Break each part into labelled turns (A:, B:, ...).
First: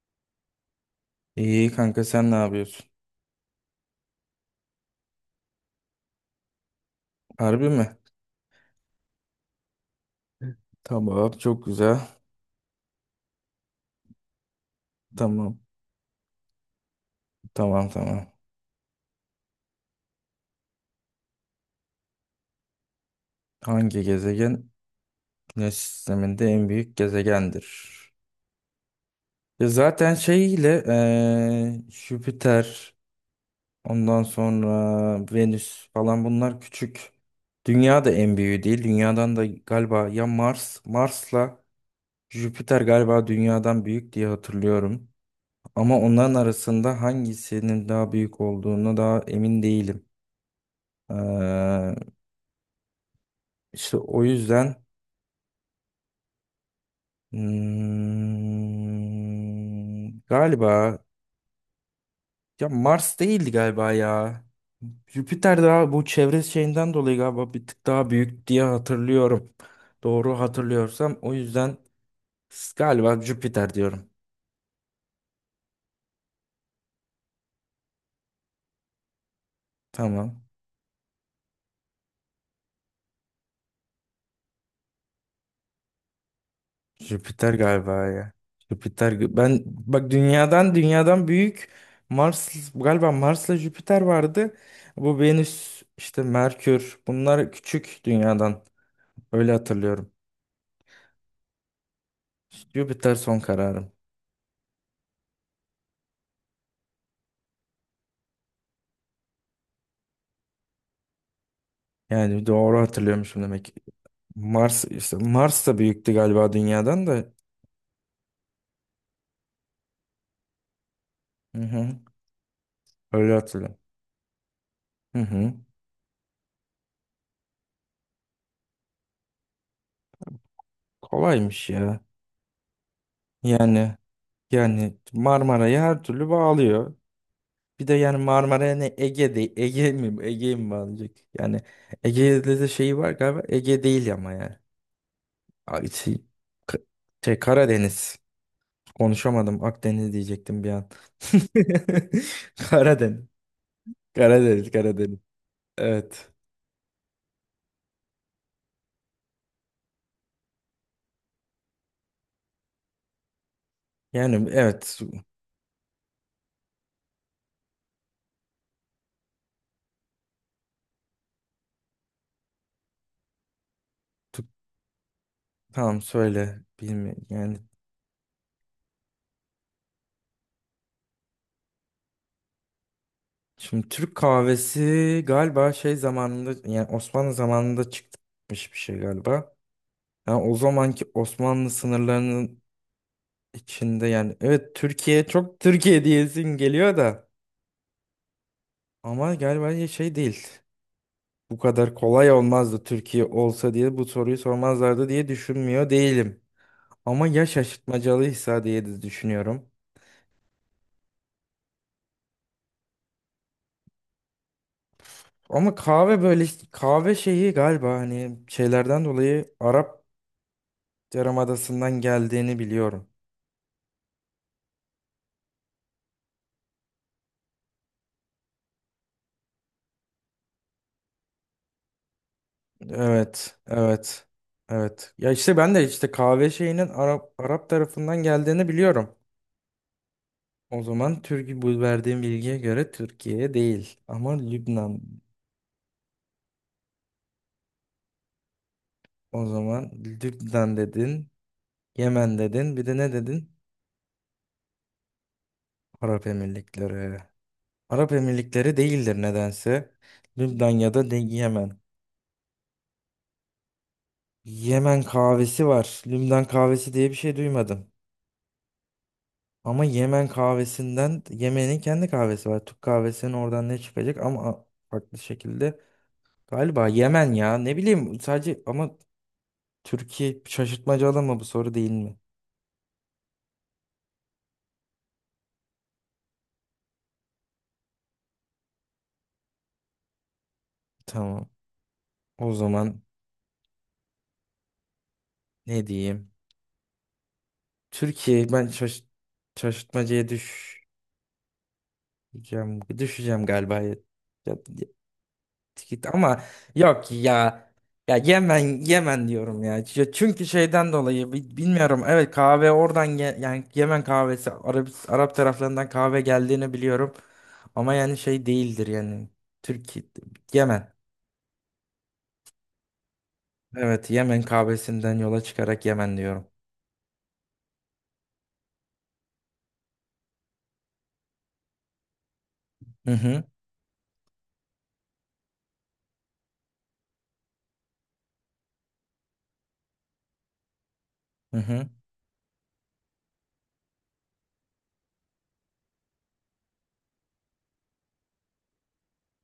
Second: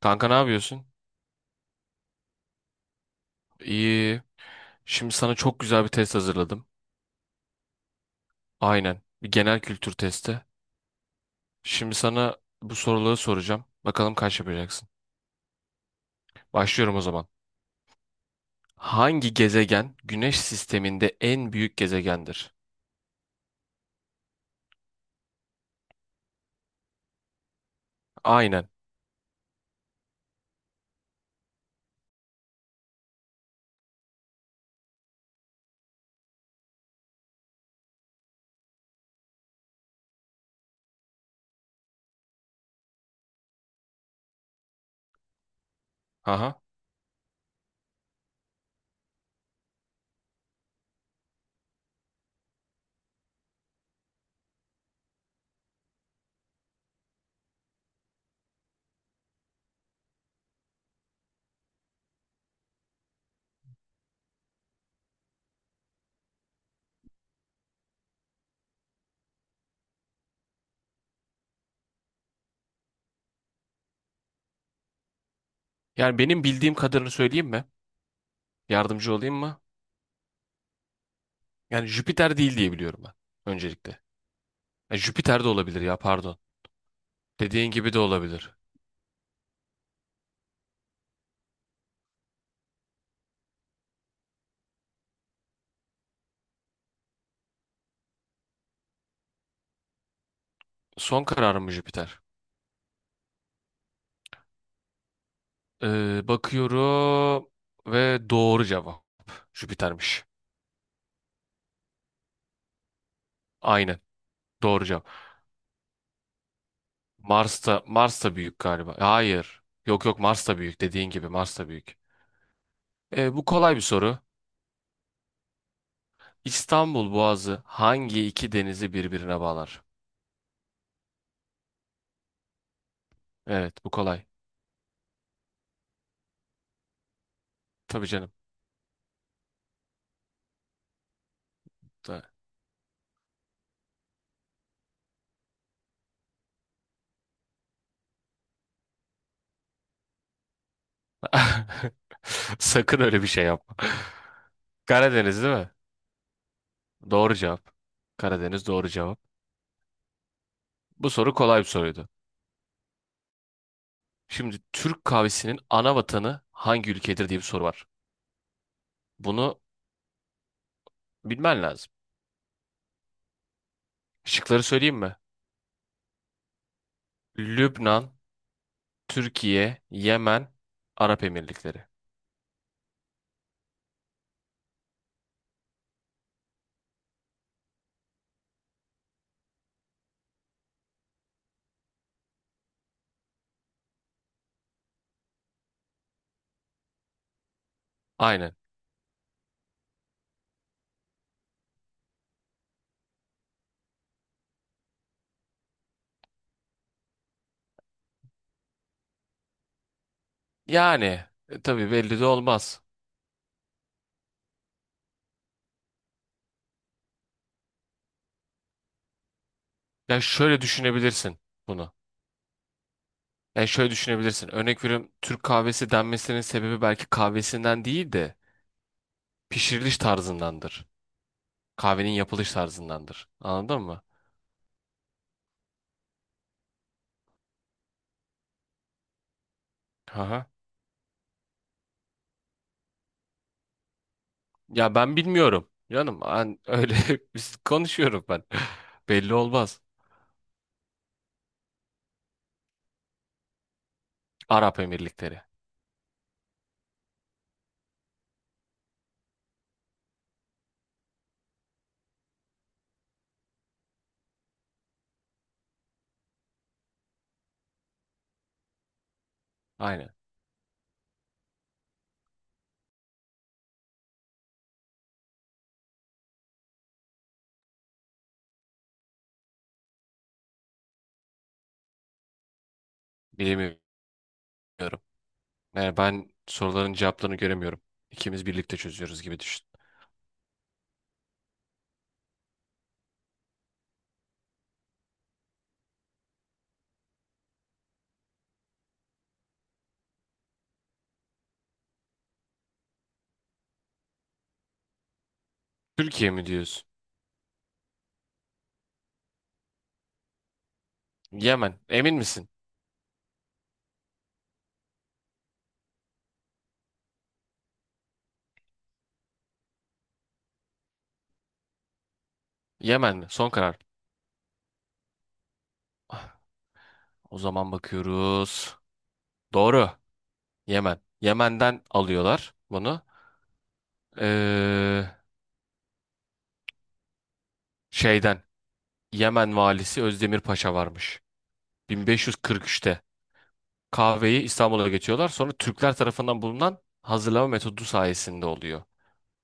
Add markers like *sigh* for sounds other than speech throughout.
A: Kanka ne yapıyorsun?
B: İyi kanka, sen ne yapıyorsun?
A: İyi. Şimdi sana çok güzel bir test hazırladım.
B: Harbi mi?
A: Aynen. Bir genel kültür testi.
B: Tamam, çok
A: Şimdi
B: güzel.
A: sana bu soruları soracağım. Bakalım kaç yapacaksın.
B: Tamam
A: Başlıyorum o zaman.
B: tamam tamam.
A: Hangi gezegen Güneş sisteminde en büyük gezegendir?
B: Hangi gezegen Güneş sisteminde en büyük gezegendir?
A: Aynen.
B: Ya zaten şey ile Jüpiter, ondan sonra Venüs falan, bunlar küçük. Dünya da en büyüğü değil. Dünyadan da galiba ya Mars'la Jüpiter galiba dünyadan büyük diye hatırlıyorum. Ama onların
A: Aha.
B: arasında hangisinin daha büyük olduğunu daha emin değilim. Ee, işte o yüzden galiba ya Mars değildi galiba ya. Jüpiter daha bu çevre şeyinden dolayı galiba bir tık daha büyük diye hatırlıyorum. Doğru hatırlıyorsam o yüzden galiba Jüpiter diyorum.
A: Yani benim bildiğim kadarını söyleyeyim mi? Yardımcı olayım mı?
B: Tamam.
A: Yani Jüpiter değil diye biliyorum ben. Öncelikle. Ya Jüpiter de olabilir ya pardon.
B: Jüpiter
A: Dediğin gibi de
B: galiba ya.
A: olabilir.
B: Jüpiter, ben bak dünyadan büyük, Mars galiba Mars'la Jüpiter vardı. Bu Venüs işte Merkür, bunlar küçük dünyadan. Öyle hatırlıyorum.
A: Son kararım mı Jüpiter?
B: Jüpiter son kararım.
A: Bakıyorum ve doğru cevap. Jüpiter'miş.
B: Yani doğru hatırlıyormuşum demek ki.
A: Aynen.
B: Mars
A: Doğru cevap.
B: işte Mars da büyüktü galiba dünyadan da.
A: Mars'ta Mars'ta büyük galiba. Hayır. Yok yok Mars'ta büyük. Dediğin gibi
B: Hı
A: Mars'ta büyük.
B: hı. Öyle
A: Bu kolay
B: hatırlıyorum.
A: bir soru.
B: Hı hı.
A: İstanbul Boğazı hangi iki denizi birbirine bağlar?
B: Kolaymış ya.
A: Evet, bu
B: Yani
A: kolay.
B: yani Marmara'yı her türlü bağlıyor. Bir de
A: Tabii
B: yani
A: canım.
B: Marmara'ya ne, Ege değil. Ege mi? Ege'yi mi bağlayacak? Yani
A: Ta-
B: Ege'de de şeyi var galiba. Ege değil ama yani. Ay, şey, K- şey, Karadeniz. Konuşamadım. Akdeniz diyecektim bir an.
A: *laughs*
B: *laughs*
A: Sakın
B: Karadeniz.
A: öyle bir şey yapma.
B: Karadeniz, Karadeniz.
A: Karadeniz değil mi?
B: Evet.
A: Doğru cevap. Karadeniz doğru cevap. Bu soru kolay bir soruydu.
B: Yani
A: Şimdi
B: evet.
A: Türk kahvesinin ana vatanı hangi ülkedir diye bir soru var. Bunu bilmen lazım.
B: Tu-
A: Şıkları söyleyeyim mi?
B: Tamam söyle. Bilmiyorum. Yani
A: Lübnan, Türkiye, Yemen, Arap Emirlikleri.
B: şimdi Türk kahvesi galiba şey zamanında, yani Osmanlı zamanında çıkmış bir şey galiba. Yani o zamanki Osmanlı sınırlarının içinde, yani evet Türkiye, çok Türkiye diyesin geliyor da
A: Aynen.
B: ama galiba ya şey değil. Bu kadar kolay olmazdı, Türkiye olsa diye bu soruyu sormazlardı diye düşünmüyor değilim. Ama ya şaşırtmacalıysa diye de düşünüyorum.
A: Yani tabii belli de olmaz.
B: Ama kahve böyle işte, kahve şeyi galiba hani şeylerden dolayı Arap
A: Ya şöyle düşünebilirsin bunu.
B: Yarımadası'ndan geldiğini biliyorum.
A: Yani şöyle düşünebilirsin. Örnek veriyorum, Türk kahvesi denmesinin sebebi belki kahvesinden değil de pişiriliş tarzındandır. Kahvenin yapılış tarzındandır.
B: Evet,
A: Anladın mı?
B: evet, evet. Ya işte ben de işte kahve şeyinin Arap tarafından geldiğini biliyorum.
A: Aha.
B: O zaman Türkiye, bu verdiğim bilgiye göre Türkiye değil. Ama
A: Ya
B: Lübnan.
A: ben bilmiyorum. Canım ben öyle *laughs* biz konuşuyorum ben. *laughs* Belli
B: O
A: olmaz.
B: zaman Lübnan dedin, Yemen dedin, bir de ne dedin?
A: Arap Emirlikleri.
B: Arap Emirlikleri. Arap Emirlikleri değildir nedense. Lübnan ya da Yemen. Yemen kahvesi var. Lümden kahvesi diye bir şey duymadım. Ama
A: Aynen.
B: Yemen kahvesinden, Yemen'in kendi kahvesi var. Türk kahvesinin oradan ne çıkacak ama farklı şekilde. Galiba Yemen ya, ne bileyim sadece ama Türkiye, şaşırtmacalı mı bu soru değil mi?
A: Bilmiyorum. Yani ben soruların cevaplarını göremiyorum. İkimiz birlikte çözüyoruz gibi düşün.
B: Tamam. O zaman ne diyeyim? Türkiye, ben şaşırtmacaya düşeceğim. Düşeceğim galiba. Ya, git
A: Türkiye
B: ama
A: mi diyorsun?
B: yok ya. Ya Yemen diyorum ya. Çünkü şeyden dolayı
A: Yemen.
B: bilmiyorum.
A: Emin
B: Evet
A: misin?
B: kahve oradan yani Yemen kahvesi, Arap taraflarından kahve geldiğini biliyorum. Ama yani şey değildir yani. Türkiye. Yemen.
A: Yemen mi? Son karar.
B: Evet Yemen kahvesinden yola çıkarak Yemen
A: Ah,
B: diyorum.
A: o zaman bakıyoruz. Doğru. Yemen. Yemen'den alıyorlar bunu.
B: Hı hı,
A: Ee, Şeyden. Yemen valisi Özdemir Paşa varmış.
B: hı hı,
A: 1543'te. Kahveyi İstanbul'a getiriyorlar. Sonra Türkler tarafından bulunan hazırlama metodu sayesinde oluyor.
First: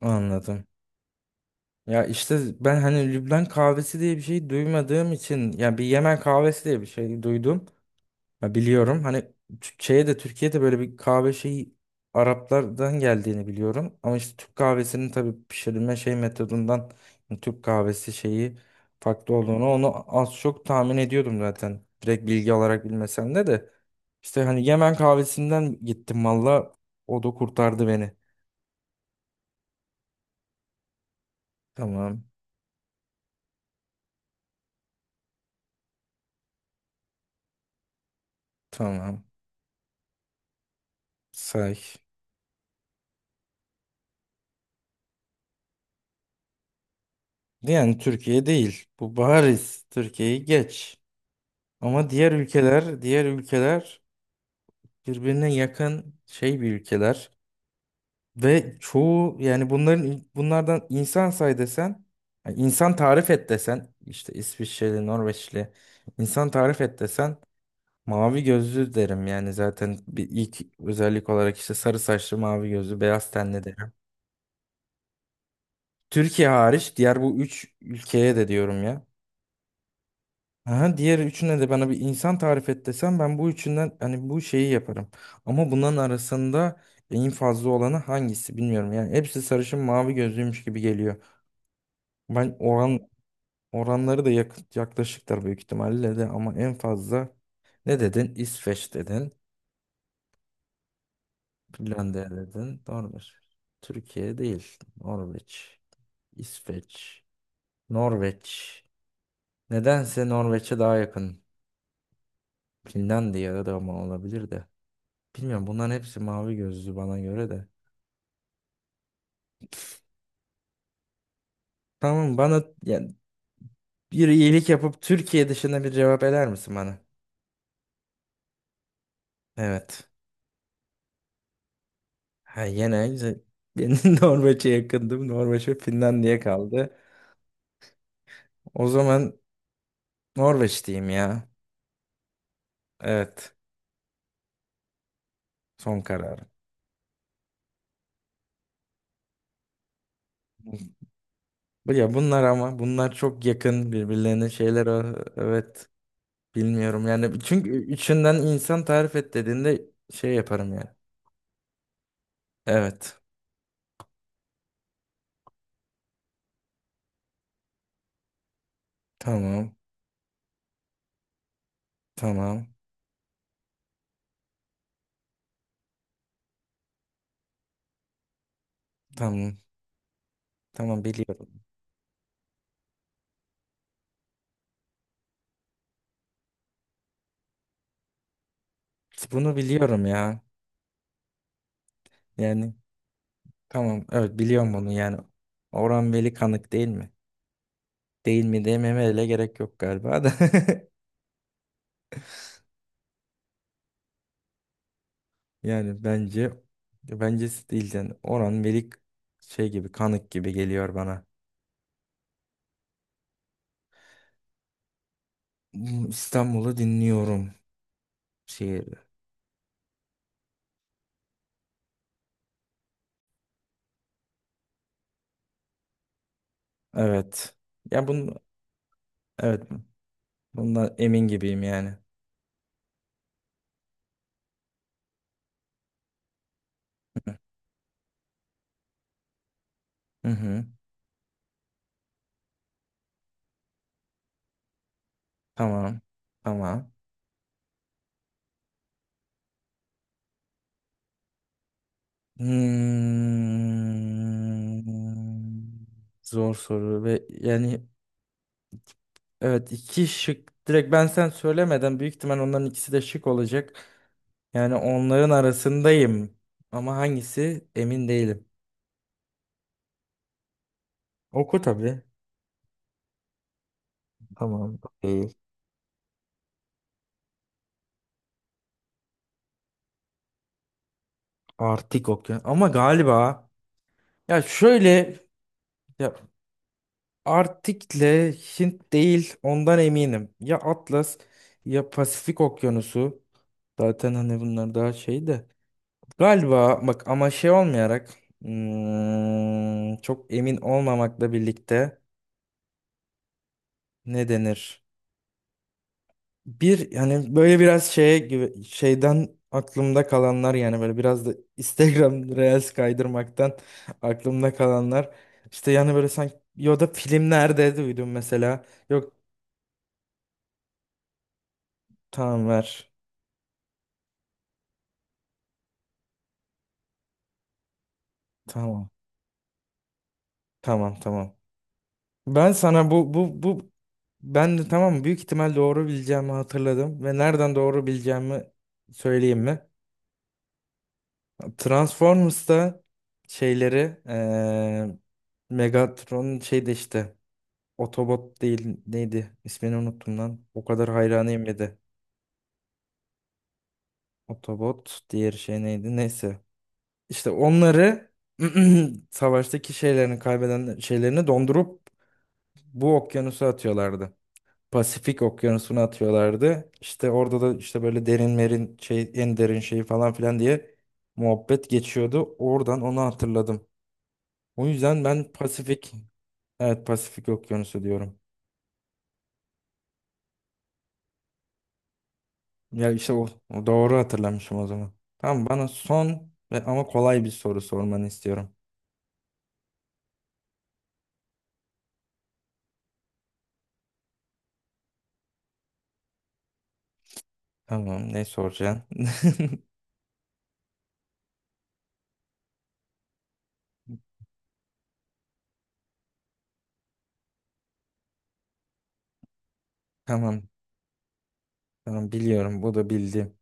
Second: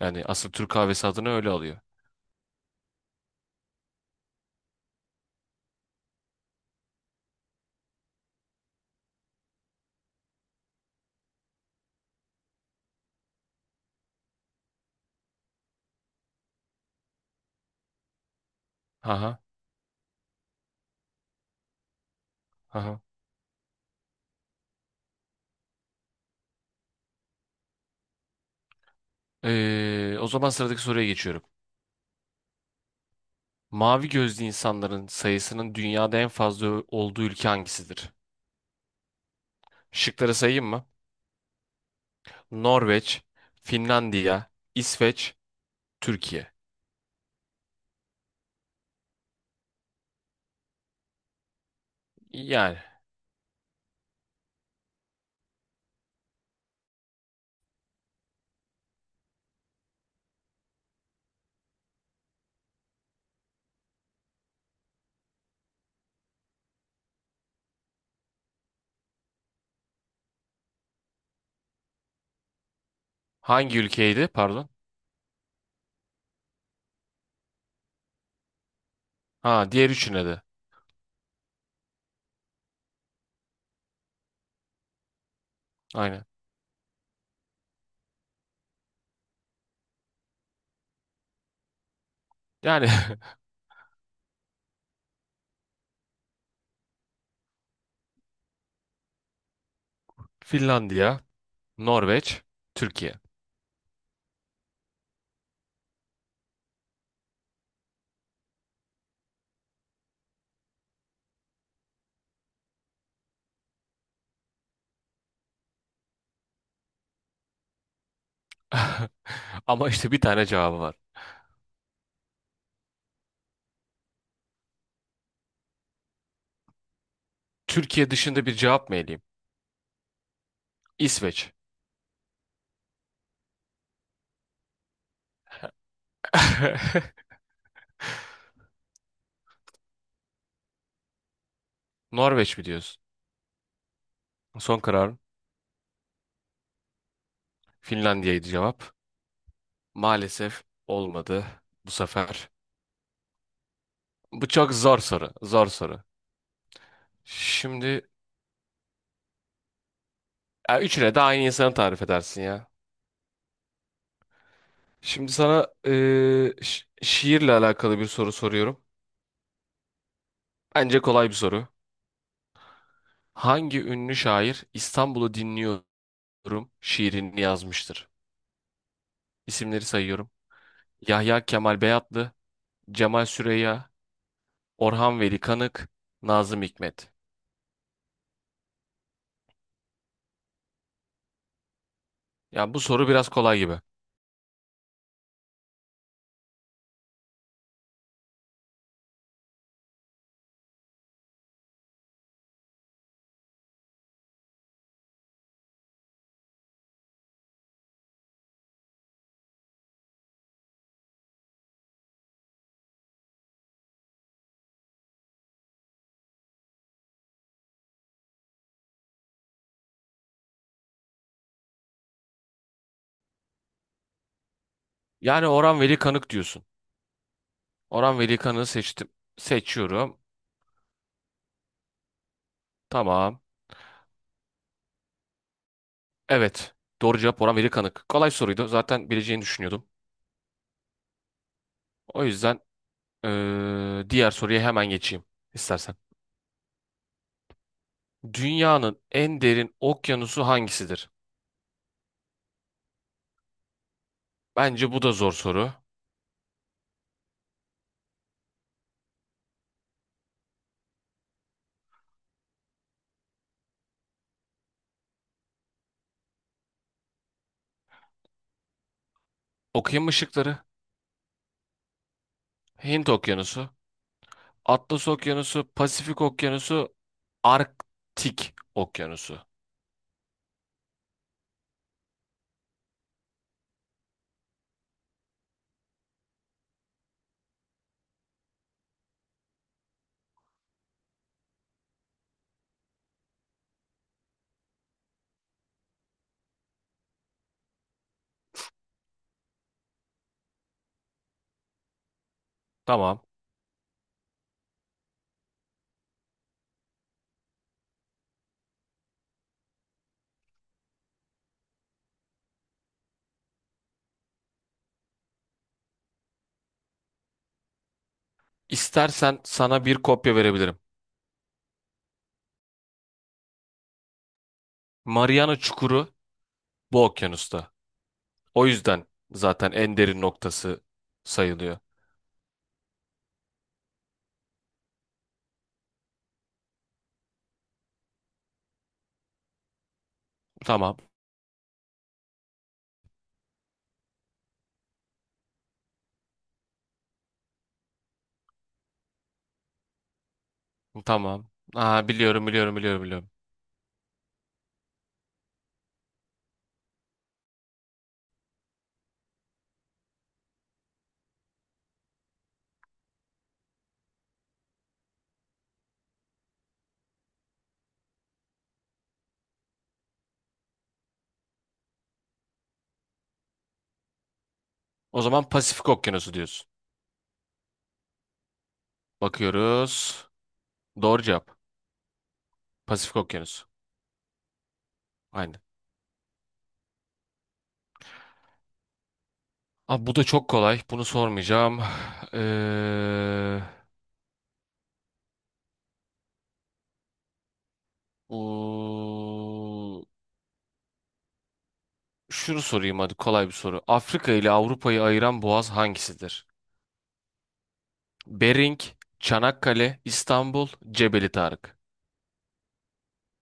A: Yani asıl
B: anladım.
A: Türk kahvesi adını öyle alıyor.
B: Ya işte ben hani Lübnan kahvesi diye bir şey duymadığım için, ya bir Yemen kahvesi diye bir şey duydum. Ya biliyorum hani Tü- de Türkiye'de böyle bir kahve şeyi Araplardan geldiğini biliyorum. Ama işte Türk kahvesinin tabii pişirilme şey metodundan, yani Türk kahvesi şeyi farklı
A: Aha,
B: olduğunu, onu az çok tahmin ediyordum zaten. Direkt bilgi olarak
A: aha.
B: bilmesem de. İşte hani Yemen kahvesinden gittim, valla o da kurtardı beni.
A: O zaman sıradaki soruya geçiyorum.
B: Tamam
A: Mavi gözlü insanların sayısının dünyada en fazla olduğu ülke hangisidir?
B: tamam
A: Şıkları sayayım mı?
B: say.
A: Norveç, Finlandiya, İsveç, Türkiye.
B: Yani Türkiye değil bu, bariz Türkiye'yi geç. Ama diğer
A: Yani
B: ülkeler diğer ülkeler birbirine yakın şey, bir ülkeler ve çoğu yani bunlardan insan say desen, yani insan tarif et desen işte İsviçreli, Norveçli insan tarif et desen mavi gözlü derim, yani zaten bir ilk özellik olarak işte sarı saçlı, mavi gözlü, beyaz tenli
A: hangi
B: derim.
A: ülkeydi? Pardon.
B: Türkiye hariç diğer bu üç ülkeye de diyorum ya.
A: Ha diğer üçüne de.
B: Aha, diğer üçüne de, bana bir insan tarif et desem ben bu üçünden hani bu şeyi yaparım. Ama bunların
A: Aynen.
B: arasında en fazla olanı hangisi bilmiyorum. Yani hepsi sarışın mavi gözlüymüş gibi geliyor. Ben
A: Yani
B: oran oranları da yaklaşıktır büyük ihtimalle de ama en fazla, ne dedin? İsveç dedin.
A: *laughs* Finlandiya,
B: Finlandiya
A: Norveç,
B: dedin.
A: Türkiye.
B: Norveç. Türkiye değil. Norveç. İsveç. Norveç. Nedense Norveç'e daha yakın. Finlandiya da ama olabilir de. Bilmiyorum, bunların hepsi mavi gözlü bana göre de.
A: *laughs* Ama işte bir tane cevabı var.
B: Tamam, bana yani bir iyilik yapıp Türkiye dışında bir cevap eder misin bana?
A: Türkiye dışında bir cevap mı eleyeyim?
B: Evet.
A: İsveç.
B: Ha yine güzel. Ben *laughs* Norveç'e yakındım. Norveç ve Finlandiya kaldı.
A: *laughs*
B: O zaman Norveç diyeyim ya.
A: Norveç mi diyorsun?
B: Evet.
A: Son kararım.
B: Son kararım.
A: Finlandiya'ydı cevap. Maalesef olmadı bu
B: Bu ya, bunlar
A: sefer.
B: ama bunlar çok yakın
A: Bu
B: birbirlerine
A: çok
B: şeyler.
A: zor soru. Zor
B: Evet.
A: soru.
B: Bilmiyorum yani. Çünkü
A: Şimdi
B: üçünden insan tarif et dediğinde şey yaparım
A: ya
B: yani.
A: üçüne de aynı insanı tarif edersin ya.
B: Evet.
A: Şimdi sana şiirle alakalı bir soru soruyorum.
B: Tamam.
A: Bence kolay bir soru.
B: Tamam.
A: Hangi ünlü şair İstanbul'u dinliyorum şiirini yazmıştır?
B: Tamam.
A: İsimleri sayıyorum.
B: Tamam,
A: Yahya
B: biliyorum.
A: Kemal Beyatlı, Cemal Süreya, Orhan Veli Kanık, Nazım Hikmet.
B: Bunu biliyorum ya. Yani
A: Ya bu soru biraz kolay gibi.
B: tamam, evet biliyorum bunu yani. Orhan Veli Kanık değil mi? Değil mi dememe bile gerek yok galiba da. *laughs* Yani bence, bencesi değil yani. Orhan Veli, şey gibi, Kanık gibi geliyor bana. İstanbul'u dinliyorum şiir.
A: Yani Orhan Veli Kanık diyorsun.
B: Evet. Ya
A: Orhan
B: bunu,
A: Veli Kanık'ı seçtim.
B: evet
A: Seçiyorum.
B: bundan emin gibiyim yani.
A: Tamam. Evet. Doğru cevap Orhan Veli Kanık. Kolay soruydu. Zaten bileceğini düşünüyordum.
B: Hı hı.
A: O yüzden diğer soruya hemen geçeyim istersen.
B: Tamam. Tamam.
A: Dünyanın en derin okyanusu hangisidir? Bence bu da zor soru.
B: Hmm, zor soru ve yani evet, iki şık. Direkt ben, sen söylemeden büyük ihtimal onların ikisi de şık olacak. Yani onların arasındayım. Ama hangisi emin değilim.
A: Okyanus ışıkları,
B: Oku tabii.
A: Hint Okyanusu,
B: Tamam,
A: Atlas
B: okey.
A: Okyanusu, Pasifik Okyanusu, Arktik Okyanusu.
B: Artık okey. Ama galiba ya şöyle, ya Arktik'le, Hint değil ondan eminim. Ya Atlas, ya Pasifik Okyanusu. Zaten hani bunlar daha şey de. Galiba bak ama şey olmayarak, çok emin olmamakla birlikte
A: Tamam.
B: ne denir? Bir, yani böyle biraz şeye gibi şeyden aklımda kalanlar, yani böyle biraz da *laughs* Instagram Reels kaydırmaktan aklımda kalanlar. İşte yani böyle sanki, ya da filmlerde duydum mesela. Yok,
A: İstersen sana bir kopya verebilirim.
B: tamam ver.
A: Mariana Çukuru bu okyanusta. O
B: Tamam.
A: yüzden zaten en derin noktası
B: Tamam.
A: sayılıyor.
B: Ben sana bu bu bu ben de tamam, büyük ihtimal doğru bileceğimi hatırladım ve nereden doğru bileceğimi söyleyeyim mi?
A: Tamam,
B: Transformers'ta şeyleri Megatron'un şeyde işte Autobot değil neydi? İsmini unuttum lan. O kadar hayranıyım
A: tamam.
B: bir de.
A: Aa, biliyorum, biliyorum, biliyorum, biliyorum.
B: Autobot diğer şey neydi? Neyse. İşte onları *clears throat* savaştaki şeylerini kaybeden şeylerini dondurup bu okyanusa atıyorlardı. Pasifik okyanusuna atıyorlardı. İşte orada da işte böyle derin merin şey, en derin şeyi falan filan diye muhabbet geçiyordu. Oradan onu hatırladım. O yüzden
A: O
B: ben
A: zaman Pasifik
B: Pasifik,
A: Okyanusu diyorsun.
B: evet Pasifik Okyanusu diyorum.
A: Bakıyoruz. Doğru cevap.
B: Ya işte
A: Pasifik
B: o, o
A: Okyanusu.
B: doğru hatırlamışım o zaman. Tamam,
A: Aynen.
B: bana son ve ama kolay bir soru sormanı istiyorum.
A: Abi bu da çok kolay. Bunu sormayacağım. *sighs* Ee,
B: Tamam, ne soracaksın? *laughs*
A: Oo, şunu sorayım hadi, kolay bir soru. Afrika ile Avrupa'yı ayıran boğaz hangisidir? Bering, Çanakkale,
B: Tamam
A: İstanbul, Cebeli Tarık.
B: tamam biliyorum, bu da bildim.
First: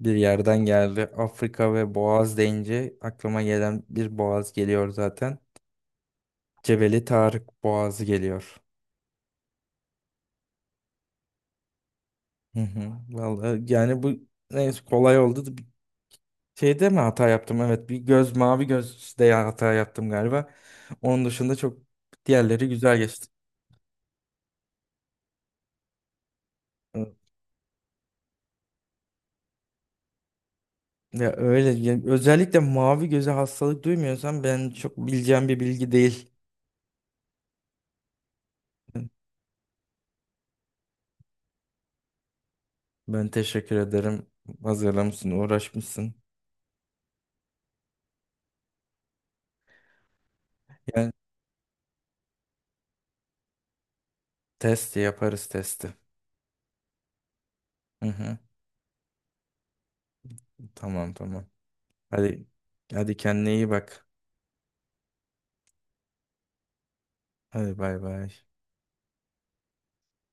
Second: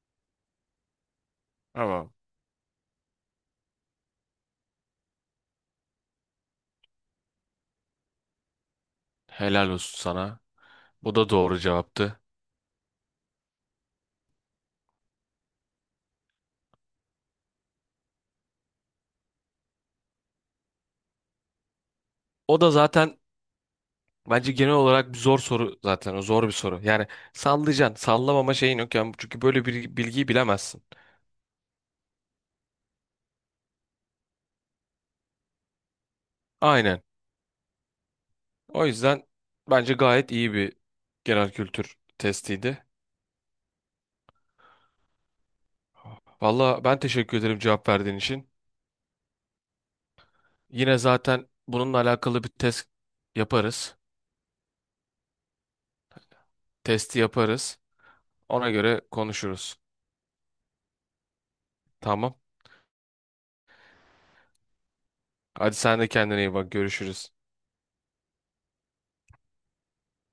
B: Bir yerden geldi. Afrika ve
A: Tamam.
B: Boğaz deyince aklıma gelen bir boğaz geliyor zaten. Cebeli Tarık Boğazı geliyor.
A: Helal olsun sana. Bu da doğru cevaptı.
B: Hı hı. Vallahi yani bu, neyse kolay oldu. Şeyde mi hata yaptım? Evet bir göz, mavi gözde ya hata yaptım galiba. Onun dışında çok,
A: O
B: diğerleri
A: da
B: güzel
A: zaten
B: geçti.
A: bence genel olarak bir zor soru zaten. O zor bir soru. Yani
B: Hı.
A: sallayacaksın. Sallamama şeyin yok. Yani çünkü böyle bir bilgiyi bilemezsin.
B: Ya öyle ya, özellikle mavi göze hastalık duymuyorsan ben çok bileceğim bir bilgi değil.
A: Aynen. O yüzden bence gayet iyi bir genel kültür testiydi.
B: Ben teşekkür ederim. Hazırlamışsın, uğraşmışsın.
A: Valla ben teşekkür ederim cevap verdiğin için. Yine
B: Yani
A: zaten bununla alakalı bir test yaparız.
B: testi yaparız, testi.
A: Testi yaparız.
B: Hı hı.
A: Ona göre konuşuruz.
B: Tamam.
A: Tamam.
B: Hadi hadi kendine iyi bak.
A: Hadi sen de kendine iyi bak. Görüşürüz.
B: Hadi bay bay.